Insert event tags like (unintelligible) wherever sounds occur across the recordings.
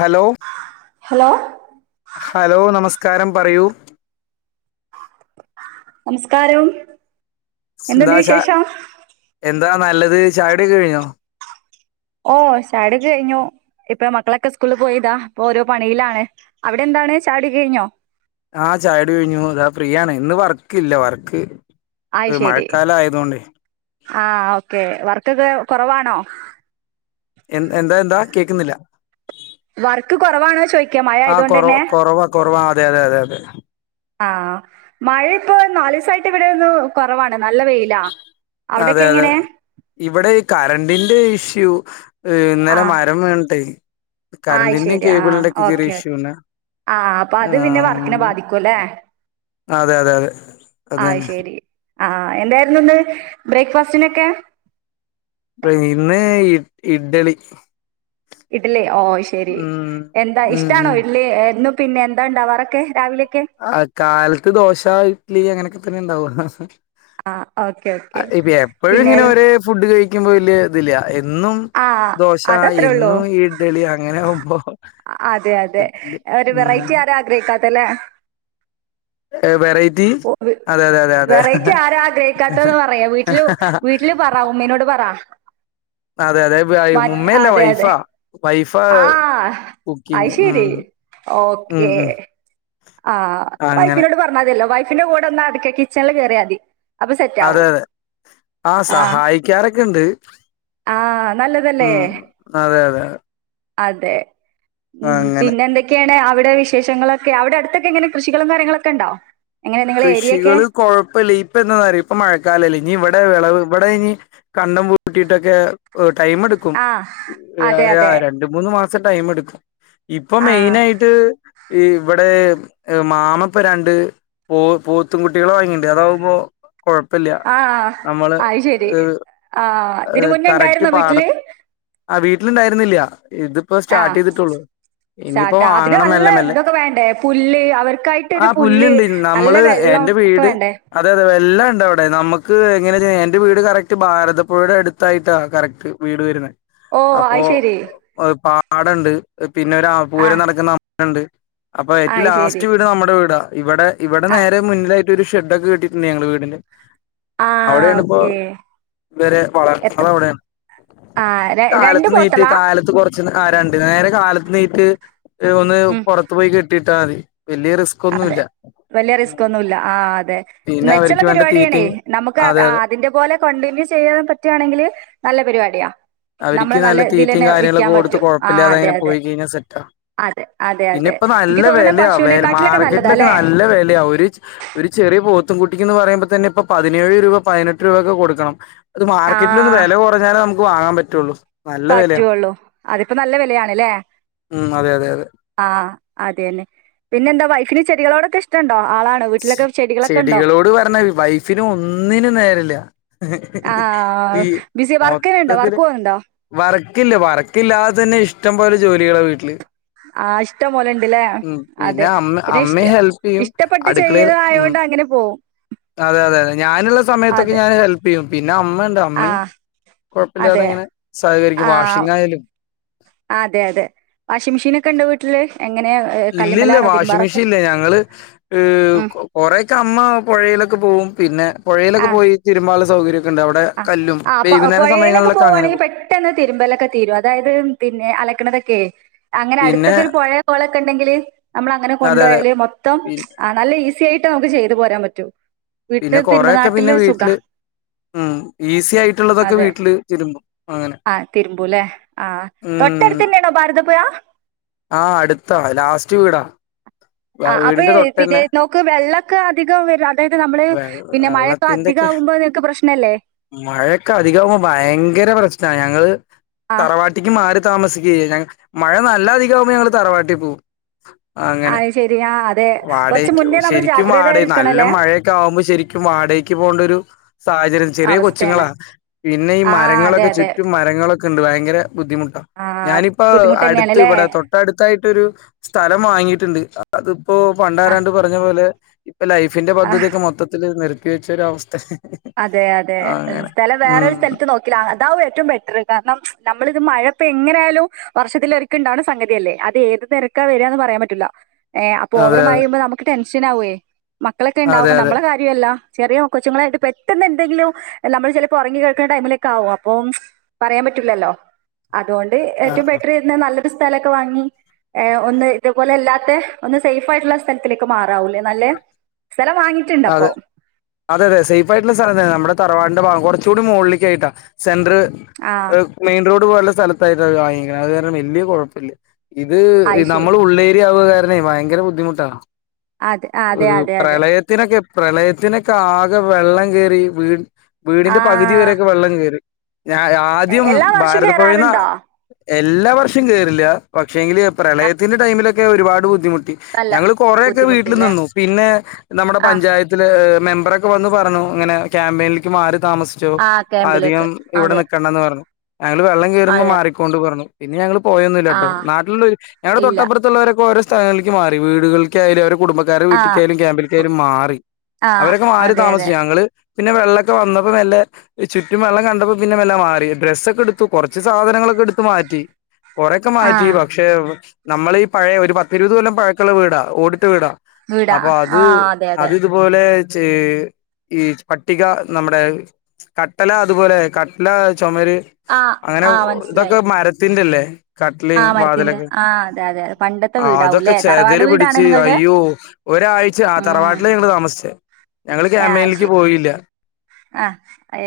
Hello hello hello നമസ് കാരം പറയൂ നമസ്കാരം എന്തുണ്ട് വിശേഷം ന്താ നല്ലത് ചായകുടിയൊക്കഴിഞ്ഞോ ഓ ചായകുടിയൊക്കഴിഞ്ഞു ഇപ്പ മക്കളൊക്കെ സ്കൂളി പോയിതാ ഇപ്പൊ ഓരോ പണിയിലാണ് അവിടെ എന്താണ് ചായകുടിയൊക്കെഴിഞ്ഞോ ആഹ് ചായകുടി കഴിഞ്ഞു അതാ ഫ്രീയാണ് ഇന്ന് വർക്കില്ല വർക്ക് അയ് ഒരു ശരി മഴക്കാലായതു കൊണ്ടേ ആ ഓക്കെ വർക്കൊക്കെ കൊറവാണോ എ എന്താ എന്താ കേക്കുന്നില്ല വർക്ക് കൊറവാണോ ചോയ്ക്ക്യ മഴ ആഹ് കൊറ ആയതുകൊണ്ടന്നെ കൊറവാ കൊറവാ അതെ അതെ അതെ അതെ ആഹ് മഴ ഇപ്പൊ നാലൂസായിട്ട് ഇവിടെയൊന്ന് കൊറവാണ് അതെ അതെ ഇവിടെ ഈ കറണ്ടിന്റെ ഇഷ്യൂ ഏഹ് ആ ഇന്നലെ മരം വീണട്ടേ ആയ് കറണ്ടിന്റേം ശരി ആ കേബിളിന്റെയൊക്കെ ഓക്കെ ചെറിയ ഓക്കെ ഇഷ്യൂണ് ആ അപ്പൊ അത് പിന്നെ വർക്കിനെ ആഹ് ബാധിക്കൂല്ലേ അതെ അതെ അത് ആയ് തന്നെ ശരി. ആ എന്തായിരുന്നു ഇന്ന് ബ്രേക്ക്ഫാസ്റ്റിനൊക്കെ? ഇഡ്ഡളി. ഇഡലി ഓ ശെരി എന്താ ഉം ഇഷ്ടാണോ ഉം ഇഡ്ലി എന്നും? പിന്നെ എന്താണ്ടാവാറൊക്കെ രാവിലെ ആ കാലത്ത് ദോശ ഇഡ്ലി അങ്ങനൊക്കെ. (unintelligible) ആഹ് ഓക്കെ ഓക്കെ. ഇപ്പ എപ്പോഴും പിന്നെ ഇങ്ങനെ ഒരേ ഫുഡ് കഴി കഴിക്കുമ്പോ വല്യ ഇതില്യ ഏ എന്നും ആഹ് ദോശ അതത്രേ ഉള്ളൂ. എന്നും ഇഡലി അങ്ങനെയാവു അതെ അതെ ഒരു ഉം വെറൈറ്റി ആരാ ആഗ്രഹിക്കാ ത്തല്ലേ? ഏ വെറൈ ഓ വെറൈറ്റി ആരാ ആഗ്രഹിക്കാത്തന്ന് പറയാ വീട്ടില് വീട്ടില് പറ ഉമ്മീനോട് പറ അതെ അതെ മ ഉമ്മയല്ല അതെ അതെ വൈഫാ വൈഫാ ആഹ് അത് കുക്കിങ് ഉം ശരി ഉം ഉം. ആ അങ്ങനെ വൈഫിനോട് പറഞ്ഞാതി ല്ലോ വൈഫിന്റെ കൂടെ ഒന്ന് അടുക്കെ കിച്ചൺല് കേറിയാതി അപ്പൊ സെറ്റ് അതെ ആവും അതെ ആ ആഹ് സഹായിക്ക്യാറൊക്കെണ്ട് ആഹ് ഉം നല്ലതല്ലേ? അതെ അതെ അതെ ഉം അങ്ങനെ പിന്നെ എന്തൊക്കെയാണ് അ അവിടെ വിശേഷങ്ങളൊക്കെ അവ്ടെ അടു ക്കെങ്ങനെ കൃഷികളും കാര്യങ്ങളൊക്കെ ണ്ടോ? കൃഷികള് കൊഴപ്പില്ല. ഇപ്പ എന്നാന്നറിയോ ഇപ്പ മഴക്കാല ല്ലേ. ഞ്ഞി ഇവിടെ വെളവ്. ഇവടെ അയ്‌ന് കണ്ടം പൂട്ടിയിട്ടൊക്കെ ടൈം എടുക്കും. ആഹ് അതെ അതെ രണ്ട്, മൂന്ന് മാസം ടൈം എടുക്കും. ഇപ്പൊ ആഹ് മെയിനായിട്ട്. ഈ ഇവ്ടെ മാമപ്പ രണ്ട് പോ പോത്തും കുട്ടികളെ വാങ്ങീണ്ട്. അതാവുമ്പോ കൊഴപ്പില്ല ആഹ്. നമ്മള് അ ശരി ആ തിന്നെ മുന്നേ കറക്റ്റ് ഇണ്ടായിരുന്നോ പാട വീട്ടില്? ആ വീട്ടിലിണ്ടായിര്ന്നില്ല. ആഹ് ഇനിയിപ്പോ സാട്ട അതിന് വാങ്ങണം മെല്ലെ നല്ല മെല്ലെ ഇതൊക്കെ വേണ്ടേ പുല്ല് ആ അവർക്കായിട്ടൊരു പുല്ല് പുല്ലുണ്ട് നല്ല നമ്മള് വെള്ളം എന്റെ ഒക്കെ വീട് വേണ്ടേ? അതെ അതെ. എല്ലാം ണ്ട അവ്ടെ നമ്മക്ക് എങ്ങനെയാ എന്റെ വീട് കറക്റ്റ് ഭാരതപ്പുഴയുടെ അടുത്തായിട്ടാ കറക്റ്റ് വീട് വരുന്നെ. ഓ ആയ് ശരി. പാടണ്ട്. പിന്നെ ഒര പൂരം ആഹ് നടക്ക്ന്ന അ (unintelligible) ണ്ട് അപ്പൊ ഏറ്റവും അത് ശരി ലാസ്റ്റ് വീട് നമ്മടെ വീടാ ഇവടെ ഇവടെ ആഹ് നേരെ മുന്നിലായി ഒരു ഷെഡ് ഒക്കെ കെട്ടിട്ടുണ്ട് ഞങ്ങള് വീടിന്റെ ആഹ് അവിടെണ് ഇപ്പോ ഓക്കെ ഇവരെ എത്ര വളർത്ത്ണത് അവിടെണ് ആഹ് രണ്ട് കാലത്ത് നീറ്റ് പോത്തളാ? കാലത്ത് കൊറച്ച് നേ ആഹ് രണ്ട് നേരെ കാലത്ത് നീറ്റ് ഒന്ന് ഉം പൊറത്ത് പോയി കെട്ടിട്ട് ഇട്ടാതി വല്ല്യ റിസ്കൊന്നുല്ല വല്ല്യ റിസ്ക് ഒന്നുംല്ല ആഹ് അതെ മെച്ചള്ള അവർക്ക് വേണ്ട പരിപാട്യാണേ തീറ്റയും നമുക്ക് അതെ അത് ആഹ് അതിന്റെ പോലെ കണ്ടിന്യൂ ചെയ്യാൻ പറ്റ്യാണെങ്കില് നല്ല പരിപാടിയാ അവര്ക്ക് നമ്മള് നല്ല ഇതിൽ തീറ്റയും തന്നെ കാര്യങ്ങളൊക്കെ വിൽക്കാൻ കൊടുത്ത് പറ്റും ആ കൊഴപ്പല്ലാതെ അതെ അങ്ങനെ അതെ പോയി കഴിഞ്ഞാസെറ്റാ അതെ അതെ പിന്നെ അതെ ഇപ്പോ എനിക്ക് നല്ല തോന്നുന്നു വെലയാ വെ പശുവിനെക്കാട്ടിലൊക്കെ മ- നല്ലതാ വിറ്റ്ലൊക്കെ അല്ലേ നല്ല വെലയാ ഒര് ഒര് ചെറിയ പോത് ത്തുംകുട്ടി എന്ന് പറയുമ്പോ തന്നെപ്പൊ പതിനേഴ് രൂപ പതിനെട്ട് രൂപയക്കെ കൊടുക്കണം അത് ആ മാർക്കറ്റിൽ ഒന്ന് വില കുറഞ്ഞാല ക്കും ആകാൻ പറ്റ റ്റൊള്ളു പറ്റുവൊള്ളൂ അതിപ്പോ നല്ല വെ ലയാണല്ലേ ഉം അതെ അതെ അതെ ആഹ് അതെന്നെ പിന്നെ എന്താ വൈ പിന്നെ ചെടികളോടൊക്കെ ഇഷ്ടമൊണ്ട് ചെടികളോട് പറഞ്ഞാ വൈഫിനും ഒന്നിനും നേരല്ല ആ ഈ ബിസി വർക്ക്നെ ഉണ്ടോ മൊത്തത്തില് വർക്ക് പോന്നുണ്ടോ വർക്കില്ല വർക്കില്ലാതെ തന്നെ ഇഷ്ടം പോലെ ജോലികളാ വീട്ടില് ആ ഇഷ്ടം പോലെണ്ടല്ലേ ഉം പിന്നെ അതെ അമ്മ പിന്നെ അമ്മയും ഇഷ് ഹെൽപ് ചെയ്യും ഇഷ്ടപ്പെട്ട അടുക്കളയിൽ ഉം അതെ അതെ അതെ ഞാനൊള്ള സമയത്തൊക്കെ അതെ ഞാൻ ഹെൽപ് (unintelligible) അമ്മയും ആഹ് കുഴപ്പമില്ലാതെ അതെ ഇങ്ങനെ സഹകരിക്കും ആ വാഷിംഗ് ആയാലും അതെ അതെ വാഷിംഗ് മെഷീനൊക്കെ ഒണ്ടോ വീട്ടില് എങ്ങനെ ഇല്ലില്ല കല്ലുമ്മലാണോ വാഷിംഗ് തിരുമ്പാറൊക്കെ മെഷീൻ ഇല്ല ഞങ്ങള് ഉം കൊറേയൊക്കെ അമ്മ പൊഴയിലൊക്കെ പോവും പിന്നെ പൊഴയിലൊക്കെ ആഹ് പോയി തിരുമ്മാനൊള്ള സ സൗകര്യം ആഹ് ആ പൊഴയിലൊക്കെ അങ്ങനെ പോവാണെങ്കില് പോകും പെട്ടെന്ന് തിരുമലൊക്കെ തീരും അതായത് പിന്നെ അലക്കണതൊക്കെ അങ്ങനെ പിന്നെ അടുത്തൊക്കെ ഒരു പൊഴയോ കൊളൊക്കെ ഉണ്ടെങ്കില് നമ്മള് അങ്ങനെ അതെ അതെ കൊണ്ടുപോയാല് മൊത്തം പി ആ നല്ല ഈസ് ത്തിയായിട്ട് നമ്മുക്ക് ചെയ്ത് പോരാൻ പറ്റും പിന്നെ വീട്ടില് കൊറേഒക്കെ പിന്നെ തിരുമ്പനാട്ടില് സുഖാ വീട്ടില് ഉം ഈസി ആയിട്ടുള്ളതൊക്കെ അതെ വീട്ടില് തിരുമ്പും അങ്ങനെ ആ തിരുമ്പൂല്ലേ ആഹ് ഉം തൊട്ടടുത്ത് തന്നെയാണോ ഭാരത പുഴ ആഹ് അടുത്താണ് ലാസ്റ്റ് വീടാ ആ വ- അപ്പൊ വീടിന്റെ പിന്നെ തൊട്ടന്നെ നമ്മക്ക് വെള്ളൊക്കെ അധികം വര അതായത് നമ്മള് പിന്നെ മഴയൊക്കെ വെള്ളത്തിന്റെക്കെ അധികമാവുമ്പോ നിങ്ങക്ക് പ്രശ്നല്ലേ മഴയൊക്കെ അധികമാകുമ്പോ ഭയങ്കര പ്രശ്നാ ഞങ്ങള് ആഹ് തറവാട്ടിക്ക് മാറി താമസിക്കുക ചെയ്യുന്നേ മഴ നല്ല നിക്കു നിക്കുവാണേ ഞങ്ങള് തറവാട്ടിൽ പോവും അങ്ങനെ ആഹ് ശരി ആഹ് അതെ കുറച്ച് വാടകക്ക് മുന്നേ നമ്മൾ ശരിക്കും വാട നല്ല ജാഗ്രതയിരിക്കണല്ലേ മഴയൊക്കെ ആകുമ്പോൾ ശരിക്കും വാടകക്ക് പോകേണ്ട ഒരു സാഹചര്യം ചെറിയ അവസ്ഥയാണ് കൊച്ചുങ്ങളാ പിന്നെ ഈ ആഹ് അതെ മരങ്ങളൊക്കെ അതെ ചുറ്റും മരങ്ങളൊക്കെ ക്കെണ്ട് ഭയങ്കര ബുദ്ധിമുട്ടാ ആഹ് ഞാനിപ്പോ ബുദ്ധിമുട്ട് അടുത്ത് തന്നെയാണല്ലേ ഇവിടെ അടുത്തായിട്ടൊരു സ്ഥലം വാങ്ങിയിട്ടുണ്ട് അത് ഇപ്പൊ ആഹ് പണ്ടാരാണ്ട് പറഞ്ഞ പോലെ ഇപ്പൊ ലൈഫിന്റെ ആഹ് പദ്ധതി ഒക്കെ മൊത്തത്തില് നി പേടിച്ചൊരു അവസ്ഥയെ അതെ അതെ സ്ഥലം ഉം വേറൊരു സ്ഥലത്ത് നോക്കില്ലേ അതാവും ഏറ്റവും ബെറ്ററ് കാരണം നമ്മളിത് മഴ ഇപ്പൊ എങ്ങനെയായാലും വർഷത്തിലൊരിക്ക ഇണ്ടാവണ സംഗതിയല്ലേ അതേത് തെരക്കാ വരികാന്ന് പറയാൻ പറ്റുല്ലാ ഏഹ് അപ്പോ ഓവറ് അതെ മഴ പെയ്യുമ്പോ നമുക്ക്‌ ടെൻ ഷനാവുവേ മക്കളക്കെ അതെ ഇണ്ടാവുമ്പോ അതെ നമ്മളെ കാര്യമല്ല ചെറിയ കൊച്ച്ങ്ങളായിട്ട് പെ ട്ടെന്നെന്തെങ്കിലും നമ്മള് ചെലപ്പോ ഒറങ്ങി കെടക്കുന്ന ടൈമിലൊക്കാവും അപ്പോം പറയാൻ പറ്റുലല്ലോ അതുകൊണ്ട് ഏറ്റവും ബെറ്ററ് ചെയ്യുന്നതാ നല്ല സ്ഥലൊക്കെ വാങ്ങി ഏഹ് ഒന്ന് ഇതുപോലെ അല്ലാത്തെ ഒന്ന് സേഫായിട്ടുള്ള സ്ഥലത്തിലേക്ക് മാറാവൂല്ലേ നല്ലേ സ്ഥലം വാങ്ങിയിട്ടുണ്ട് അതെ അപ്പൊ അതെ അതെ സേഫ് ആയിട്ടുള്ള സ് സ്ഥലം തന്നെ നമ്മടെ തറവാടിന്റെ ഭാഗം കൊറച്ചൂടി മോളിലേക്കായിട്ടാ സെന്ററ് ആ ഏഹ് മെയിൻറോ ഡു പോലുള്ള സ്ഥലത്തായിട്ടാണ് വാങ്ങിക്കണെ അത് കാരണം വല്ല്യ കൊഴപ്പില്ല ഇത് ആയി ശരി നമ്മള് ഉള്ളേ (unintelligible) ആവു ആരുന്നേ ഭയങ്കര ബുദ്ധിമുട്ടാ അതെ അതെ അതെ അതെ ത്തിനൊക്കെ പ്രളയത്തിനൊക്കെ ആകെ വെള്ളം കേറി വീട്. ആ വീടിന്റെ പകുതി വരെയൊക്കെ വെള്ളം കേറി. ഞാ എ- ആദ്യം എല്ലാ വർഷം ഭാരതാപ്പുഴേന്നാ. കേറാറുണ്ടോ എല്ലാ വർഷം കേറില്ല പക്ഷേങ്കില് പ്രളയത്തിന്റെ ടൈമിലൊക്കെ ഒരുപാട് ബുദ്ധിമുട്ട് ട്ടി. അല്ല ഞങ്ങള് കൊറെക്കെ വീട്ടില് ബുദ്ധിമുട്ടില്ലേ നിന്നു പിന്നെ നമ്മുടെ ആ പഞ്ചായത്തില് മെമ്പറൊക്കെ വന്ന് പറഞ്ഞു ഇങ്ങനെ ക്യാമ്പയിൻല്ക്ക് മാറ് താമസിച്ചോ ആ ക്യാമ്പിലേക്ക് അധികം ഇവിടെ അതെ നിക്കണ്ടന്ന് പറഞ്ഞു. ഞങ്ങള് വെള്ളം കേറുമ്പോ അതെ മാറിക്കൊണ്ട് പറഞ്ഞു. പിന്നെ ഞങ്ങള് ആ പോയൊന്നുല്ലാട്ടോ നാട്ട്ല് ഞങ്ങൾടെ ഇല്ല തൊട്ടപ്പുറത്തുള്ളവരൊക്കെ ഓരോ സ്ഥ സ്ഥലക്ക് മാറി വീടുകൾക്കായാലും അവ കുടുംബക്കാരുടെ ആ വീട്ടിക്കായാലും ക്യാമ്പിൽ കു- മാറി ആ അവരൊക്കെ മാറി അതെ അതെ താമസിച്ച് ഞങ്ങള് പിന്നെ വെള്ളൊക്കെ വന്നപ്പോ മെ ല്ലെ ചുറ്റും വെള്ളം കണ്ടപ്പോ പിന്നെ മല്ലെ മാറി ഡ്രസ്സൊക്കെ എടുത്തു കൊർച്ച് സാധനങ്ങളൊക്കെ എടുത്ത് മാറ്റി. കൊറെക്കെ ആ മാറ്റി പക്ഷെ നമ്മളെ ഈ പഴയ ഒരു പത്തിരുപത് കൊല്ലം പഴക്കുള്ള വീടാ ഓടി ഇട്ട വീടാ വീടാ അപ്പൊ അത് ആ അതെ അതെ അത് ഇതുപോലെ (unintelligible) ഈ പട്ടിക നമ്മുടെ കട്ടല അതുപോലെ കട്ടല ചുമര് ആ അങ്ങനെ ആ മനസ്സിലായി ഇതൊക്കെ മരത്തി തിന്നല്ലേ കട്ടല ആ മരത്തിന്റെ വാതിലൊക്കെ ആ അതെ അതെ അതെ പണ്ടത്തെ അതൊക്കെ വീടാവൂല്ലേ തറവാട് ചെതല് വീടാണ് പിടിച്ച് നിങ്ങളത് അയ്യോ ഒരാഴ്ച ഉം തറവാട്ടിലേ ഞങ്ങള് താമിച്ചത് ഞങ്ങള്ൾ ആ ക്യാമയിലേക്ക് ശരി പോയില്ല ആ ഏ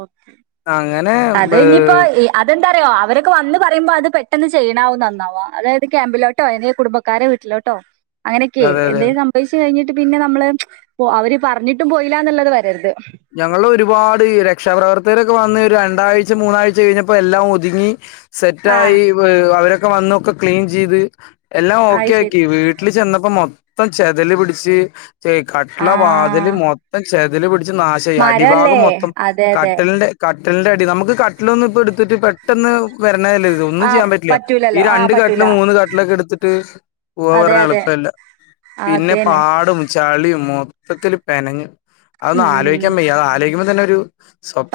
ഓക്കെ അങ്ങനെ അത് ബ് ഇനിയിപ്പോ അതെന്താറിയോ അവരൊക്കെ വന്ന് പറയുമ്പോ അത് - - പെട്ടെന്ന് ചെയ്യണാവും നന്നവാ അതായത് ക്യാമ്പിലോട്ടോ അ കുടുംബക്കാരെ വീട്ടിലോട്ടോ അങ്ങനെയൊക്കെ അതെ അതെ എന്തും സംഭവച്ച് കഴി ഞ്ഞ് പിന്നെ നമ്മള് അവര് പറഞ്ഞിട്ടും പോയില്ല എന്നുള്ളത് വരരുത് ഞങ്ങൾ ഒരുപാട് രക്ഷാപ്രവർത്തകരൊക്കെ വന്ന് രണ്ടാഴ്ച മൂന്നാഴ്ച കഴിഞ്ഞപ്പോ എല്ലാം ഒതുങ്ങി ആ സെറ്റായി അവര ക്കെ വന്നൊക്കെ ക്ലീൻ ചെയ്ത് എല്ലാം ഓക്കെ അത് ശരി ആക്കി വീട്ടിൽ ചെന്ന അപ്പൊ മൊത്തം ചതലി പിടിച്ച് ച ആ കട്ടല വാതില് മൊത്തം ചേതൽ പിടിച്ച് നാശയി മരല്ലേ അടിഭാഗം മൊത്തം അതെ അതെ കട്ടലിന്റെ കട്ടിലിന്റെ അടി നമുക്ക് കട്ടിലൊന്ന ഇപ്പ എടുത്തിട്ട് പെട്ടൊന്ന് വര ഒന്നും ആ ചെയ്യാൻ പറ്റില്ല ഈ പറ്റൂലല്ലോ ആ രണ്ട് കട്ടിൽ പറ്റൂല മൂന്ന് കട്ടിലൊക്കെ എടുത്തിട്ട് പോവാ അതെ പറഞ്ഞ അതെ എളുപ്പല്ല പിന്നെ അതന്നെ പാടും ചളിയ മൊത്തത്തില്ൽ പെനഞ് അതൊന്ന് ഉം ആലോക്കാൻ വയ അ ത്ആചിക്ക്പോ അങ്ങനൊരു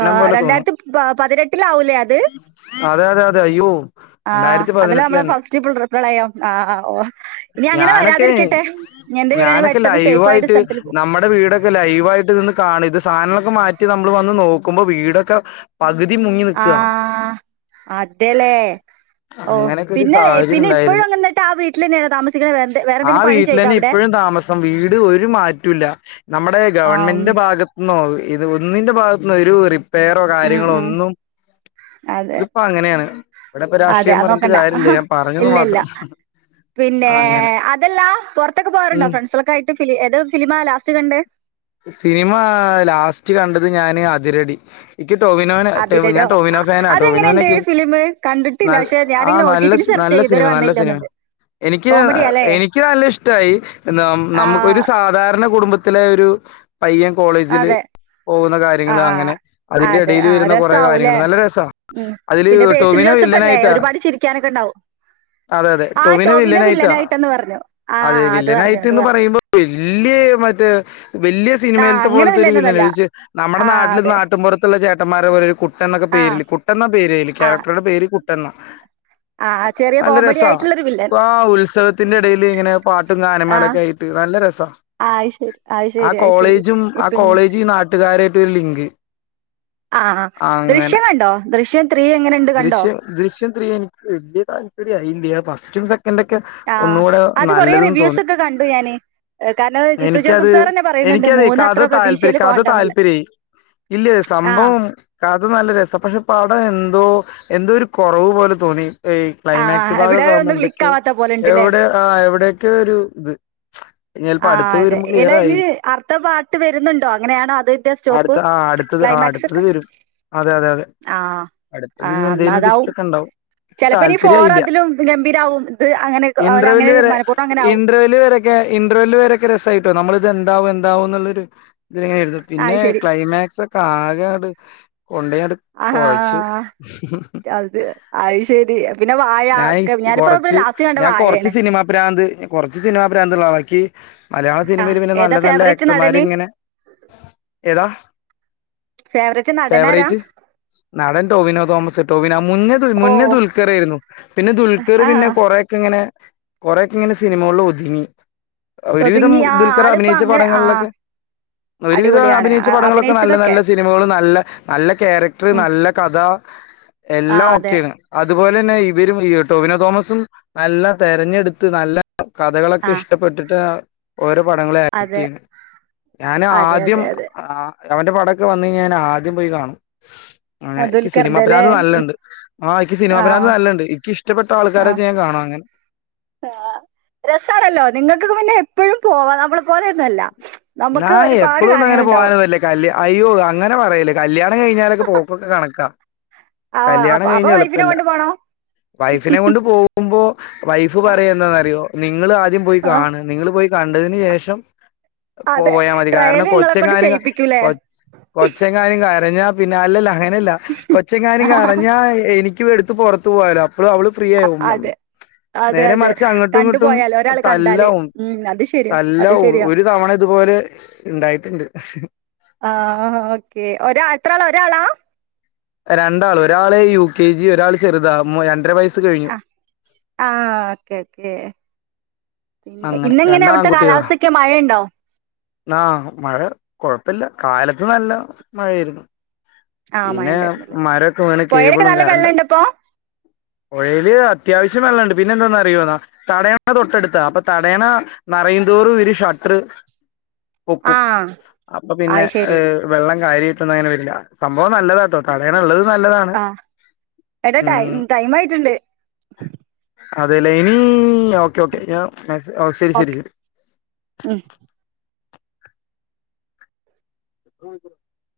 ആ രണ്ടായിരത്തി പ പതിനെട്ടിലാവൂലേ അത് അതെ അതെ അതെ അയ്യോ ആഹ് രണ്ടായിരത്തി അതല്ല നമ്മളെ പതിനെട്ടിലെന്നെ ഫസ്റ്റ്പ്രളയം ആ ഓ ഇനി അങ്ങനെ ഞാനൊക്കെ വരാതിരിക്കട്ടെ എ എന്റെ പേരിണ ഞാനൊക്കെ പെറ്റന്ന് സേഫ് ആയിട്ട് ലൈവായിട്ട് സ്ഥലത്ത കാണ ഇത് സാധനങ്ങളൊക്കെ മാറ്റി നമ്മൾ വന്ന് നോക്കുമ്പോ വീടൊക്കെ പകുതി മുങ്ങി ആ നിക്കാ അതേല്ലേ ഓ അങ്ങനെയൊക്കെ ഒരു പിന്നെ സാഹചര്യം പിന്നെ ഇപ്പോഴും ഉണ്ടായിരുന്നു അങ്ങിട്ട് ആ വീട്ടിൽ തന്നെയണ താമസിക്കണ വേ വേറെ ആ എന്തെങ്കിലും പണി ചെയ്തോ വീട്ടിലന്നെ അവിടെ ഇപ്പോഴും താമസം വീട് (unintelligible) നമ്മുടെ ആഹ് ഗവൺമെന്റ് ഉം ന്റെ ഭാഗത്തുനിന്ന് ഒ ഇത് ഒന്നിന്റെ ഭാഗത്തു നിന്ന് ഒരു റിപ്പ് മ് ഹും അതെ അതിപ്പോ അങ്ങനെയാണ് ഇവിടെ ഇപ്പ അതെ രാഷ്ട്രീയം അത് പറഞ്ഞിട്ട് നോക്കണ്ട കാര്യമില്ല ഞാൻ പറഞ്ഞന്ന് ഇല്ലല്ല മാത്രം പിന്നെ അങ്ങനെ അതല്ല പുറത്തൊക്കെ പോവാറുണ്ടോ ഉം ഫ്രണ്ട്സൊക്കെ ആയിട്ട് ഫിലി ഏത് ഫിലിംമാ ലാസ്റ്റ് കണ്ടേ സിനിമ ലാസ്റ്റ് കണ്ടത് ഞാന് അതിരടി എനിക്ക് ടോവിനോ ഞാൻ അതിരരോ ടോവിനോ ഫാന അതെങ്ങനെയുണ്ട് ടോവിനോൻക്ക് ഫിലിം കണ്ടിട്ടില്ല പക്ഷെ ആ ഞാനിങ്ങനെ ഒ ടി നല്ല ടിയിൽ സെർച്ച് നല്ല ചെയ്യും സിനിമ ഇതുവരെ നല്ല വന്നില്ല സിനിമ തോന്നുന്നുണ്ട് എനിക്ക് കോമഡിയാ അല്ലേ എനിക്ക് നല്ല ഇഷ്ട്ടായി നമുക്ക് ഒരു ആഹ് സാധാരണ കുടുംബ ത്തിലെ ഒരു പയ്യൻ കോളേജിൽ അതെ പോകുന്ന കാര്യങ്ങൾ ആഹ് അങ്ങനെ അതിന്റെ അതെ ഇടയിൽ ആഹ് വരുന്ന കുറേ രസാവൂലേ കാര്യങ്ങള് നല്ല രസാ ഉം അതില് പിന്നെ ബേസിൽ ടൊവിനോ ജോസഫ് അല്ലേ വില്ലനായിട്ടാ ഒരുപാട് ചിരിക്കാനൊക്കെ ഉണ്ടാവും അതെ അതെ ആ ടൊവിനോ ടോവിനോ വില്ലനായിട്ടാ വില്ലനായിട്ടെന്ന് പറഞ്ഞു ആ അതെ അത് പറഞ്ഞു അത് വില്ലനായിട്ട്ന്ന് പറഞ്ഞു പറയുമ്പോ ഇല്ലയെ മറ്റേ വലിയ ആ സിനിമയിലത്തെ അങ്ങനെ പോലത്തെ ഒരു വില്ലൻ വില്ലനൊന്നല്ല നമ്മുടെ ആ നാട്ടിൽ അതെ നാട്ടും പുറത്തുള്ള ചേ തെമ്മാര (unintelligible) തെന്ന ആ പേരില് കുട്ടൻ എന്ന പേര് അയ്ല് ആ കാരക്റ്റരുടെ പേരിൽ കുട്ട ട്ടെന്ന് ആ ചെറിയ നല്ല കോമഡി രസാ ആയിട്ടുള്ളൊരു വില്ലൻ ആ ഉത്സവത്തിന്റെ ഇടേൽ ഇങ്ങനെ പാട്ടും ആ ഗാനങ്മേളേൊക്കെ ആയിട്ട് നല്ല രസ ആ അത് ശരി അത് ശരി ആഹ് അത് ശരി കോളേജും ഇ ആഹ് പിന്നെ കോളേജ് നാട്ടുകാരായിട്ട് വ ഇങ്ക് ആ ദൃശ്യം കണ്ടോ ദൃശ്യം ത്രീ എങ്ങനെയുണ്ട് കണ്ടോ ദൃശ്യം ദൃശ്യം ത്രീ എനിക്ക് വല്ല്യ താൽപര്യം ഇല്യ ഫസ്റ്റും സെക്ക ക്കെ ആ ഒന്നുകൂടെ അത് കുറേ നല്ലതന്ന് റിവ്യൂസ് തോന്നി ഒക്കെ കണ്ടു ഞാന് ഏ, കാരണം ജിത്തു ജോസഫ് എനിക്കത് സാർ തന്നെ പറയുന്നുണ്ട് എനിക്കത് മൂന്ന് കഥ അത്ര താല്പര്യം പ്രതീക്ഷയിൽ കഥ പോകണ്ടെന്നുള്ളത് താല്പര്യ ഇല്ല ആ സംഭവം കഥ നല്ല രസ പക്ഷെ പടം എ എന്തോ എന്തോ ഒരു കൊറവ് പോലെ തോന്നി ഈ ആ ആ, ക്ലൈമാക്സ് എവിടെ ഭാഗൊക്ക ആവുമ്പോ ഒന്നും ക്ലിക്ക് എന്തൊക്കെയ ആവാത്ത പോലെ ഉണ്ടല്ലേ എവിടെ ആ എവിടെയൊക്കെ ഒരു ഇത് (unintelligible) ആ അതെ വരുമ്പോ ഇല്ല ക്ലിയർ ഇനി ആയിരിക്കും അർത്ഥ പാർട്ട് വരുന്നുണ്ടോ അങ്ങനെയാണോ അത് ഇ സ്റ്റോപ്പ് അടുത്ത ആ അടുത്തത് ആ ക്ലൈമാക്സ് അടുത്തത് ഒക്കെ വരും അതെ അതെ അതെ ആ അടുത്തത് ആ ഇനി എന്നാ എന്തേലും ട്വിസ്റ്റ് അതാവും ഒക്കെ ഉണ്ടാവും ചെലപ്പോ ഇനി ഫോർ താല്പര്യായില്ല അതിലും ഗംഭീരാവും ഇത് അങ്ങനെ ഓല് അങ്ങനെ ഇന്റർവല്ല് വരെ മനപ്പൂർവ്വം അങ്ങനെ ആവും ഇന്റർവല്ല് വരൊക്കെ ഇന്റർവല്ല് വരെ ഇത് രസായിട്ടോ നമ്മളിത് എന്താവും എന്താവും എന്നുള്ളൊരു ഇതിലങ്ങായിരുന്നു പിന്നെ അത് ശരി ക്ലൈമാക്സ്‌ ഒക്കെ ആകെ കൊണ്ടയാണ്ട് ആഹാ കൊയച് അത് അത് ശരി പിന്നെ വാഴ ഞാൻ ഒക്കെ ഞാനിപ്പോ ഇവിടെ കൊറച്ച് ലാസ്റ്റ് കണ്ട ഞാൻ കൊറച്ചു വാഴയാണ് സിനിമാ ഭ്രാന്ത് കുറച്ച് സിനിമാ ഭ്രാന്ത്ള്ള ആളാ ട്ടി മലയാള ആഹ് സിനിമയിൽ പിന്നെ ഏതാ നല്ല നല്ല ഫേവറേറ്റ് ആക്ടർമാര് നടന് ഇങ്ങനെ ഏതാ ഫേവറേറ്റ് നടനാരാ ഫേവറേറ്റ് നടൻ ടോവിനോ തോമസ് ടോവിനോ മുന്നേ ഓ മുന്നേ ദുൽക്കർ ആയിരുന്നു പിന്നെ ദുൽക്കർ പിന്നെ ആഹ് കുറെയോക്കെ ങ്ങനെ കൊറെക്കെ ഇങ്ങനെ സിനിമകളിൽ ഒതുങ്ങി ഒരുവിധം ഒതുങ്ങി ആ ദുൽഖർ ആളിപ്പോ അഭിനയിച്ച അങ്ങനെ ആഹ് പടങ്ങളിലൊക്കെ ഒരുവിധം അടിപൊളിയാണ് അഭിനയിച്ച പടങ്ങളൊക്കെ നല്ല അഭിനയിച്ചതൊക്കെ നല്ല സിനിമകൾ നല്ല നല്ല ക്യാരക്ടർ ഉം നല്ല കഥ എല്ലാം ആഹ് അതെ ഒക്കെയാണ് അതുപോലെ തെ രും ഈ ടോവിനോ തോമസും നല്ല തെരഞ്ഞെടുത്ത് നല്ല കഥകളൊക്കെ ആഹ് ഇഷ്ടപ്പെട്ടിട്ട് ഓര പടങ്ങ ആക്ട് അതെ ചെയ്യ ഞാന് അതെ ആദ്യം അതെ അതെ ആ അവന്റെ പടൊക്കെ വന്ന് കഴഞ്ഞാൽ ഞാൻ ആദ്യം പോയി കാണും അങ്ങനെ എനിക്ക് ദുൽഖറിന്റെല്ലേ സിനിമാപരാന്ത് നല്ലണ്ട് ആ എനിക്ക് ആഹ് സിനിമാപരാന്ത് ആഹ് നല്ലണ്ട് എനിഷ്ടപ്പെട്ട ആൾക്കാരെ ചെയ്യാൻ കാണ അനെ ആഹ രസാണല്ലോ നിങ്ങൾക്ക് പിന്നെ ഇപ്പോഴും പോവാ നമ്മള് പോലെ ഒന്നല്ല നാ എപ്പോഴും ഒന്നും അങ്ങനെ പോകാനൊന്നുമല്ലേ കല് അയ്യോ അങ്ങനെ പറയല്ല കല്യാണം കഴിഞ്ഞാലൊക്കെ പോക്കൊക്കെ കണക്കാ ആഹ് കല്യാണം അപ്പൊ അപ്പൊ കഴിഞ്ഞ വൈഫിനെ എളുപ്പല്ല കൊണ്ടു പോണോ വൈഫിനെ കൊണ്ട് പോകുമ്പോ വൈഫ് പറയ എന്താന്ന്റിയോ നിങ്ങള് ആ ആ പോയി ആഹ് കാണ് നിങ്ങൾ പോയി കണ്ടതിന് ശേഷം അതെ പോയാ മതി കാരണം ട്രയല് നിങ്ങളെ കൊണ്ട് കൊച്ചെങ്ങാനും ചെയ്യിപ്പിക്കൂലേ കൊ കൊച്ചെങ്ങാനും കാരണം പറഞ്ഞ പിന്നെ അല്ലല്ല അങ്ങനെയല്ല കൊച്ചങ്ങാന കറഞ്ഞ എനിക്ക് എടുത്ത് പുറത്ത് പോവാലോ അപ്പോ അവള് ഫ്രീ ആയി അതെ അതെ നേരെ അതെ മറിച്ച് അങ്ങോട്ടും കണ്ടു ഇങ്ങോട്ടും പോയാലോ ഒരാള് കണ്ടാല് തല്ലാവും ഉം അത് ശരിയാ അത് തല്ലാവും ശരിയാ ഒരു പോണത് ഇതുപോലെ ഉണ്ടായിട്ടുണ്ട് എന്ത്രയള രണ്ടാൾ ഒരാള് യു കെ ജി ഒരാൾ ചെറുത ര ആഹ് ആഹ ഓക്കെ ഓക്കേ പിന്നെ അങ്ങനെ ഇന്നെങ്ങനെ രണ്ട് അവിടുത്തെ ആൺകുട്ടികളാ കാലാവസ്ഥക്കെ മഴയുണ്ടോ ആ മഴ കൊഴപ്പില്ല കാലത്ത് നല്ല മഴായിരുന്നു ആഹ് മഴ പിന്നെ ഉണ്ടായിരുന്നല്ലേ മരമൊക്കെ വീണ് പുഴയിലൊക്കെ കേബിളും നല്ല കറണ്ട് വെള്ളമുണ്ടപ്പൊ പൊഴയിൽ അത്യാവശ്യം വെള്ളാണ്ട് പിന്നെന്താന്നറിയോന്ന് തടയ അതൊട്ടടുത്താ അപ്പ താ തടയണ നറയന്തോറു ഇവരു ഷട്ടറു പൊക്കും, ആഹ് അപ്പൊ പിന്നെ അത് ശരി വെള്ളം കാര്യായിട്ടൊന്നും അങ്ങനെവരില്ല. സംഭവം നല്ലതാട്ടോ തടയണള്ളത്. ആ എട ടൈം ടൈമായിട്ടുണ്ട്. അതെല്ലേ ഇനീ ഓക്കെ ഓക്കെ ഞാ ഓ ശരി ശരി ഓക്കെ ശരി. ഉം (inaudible)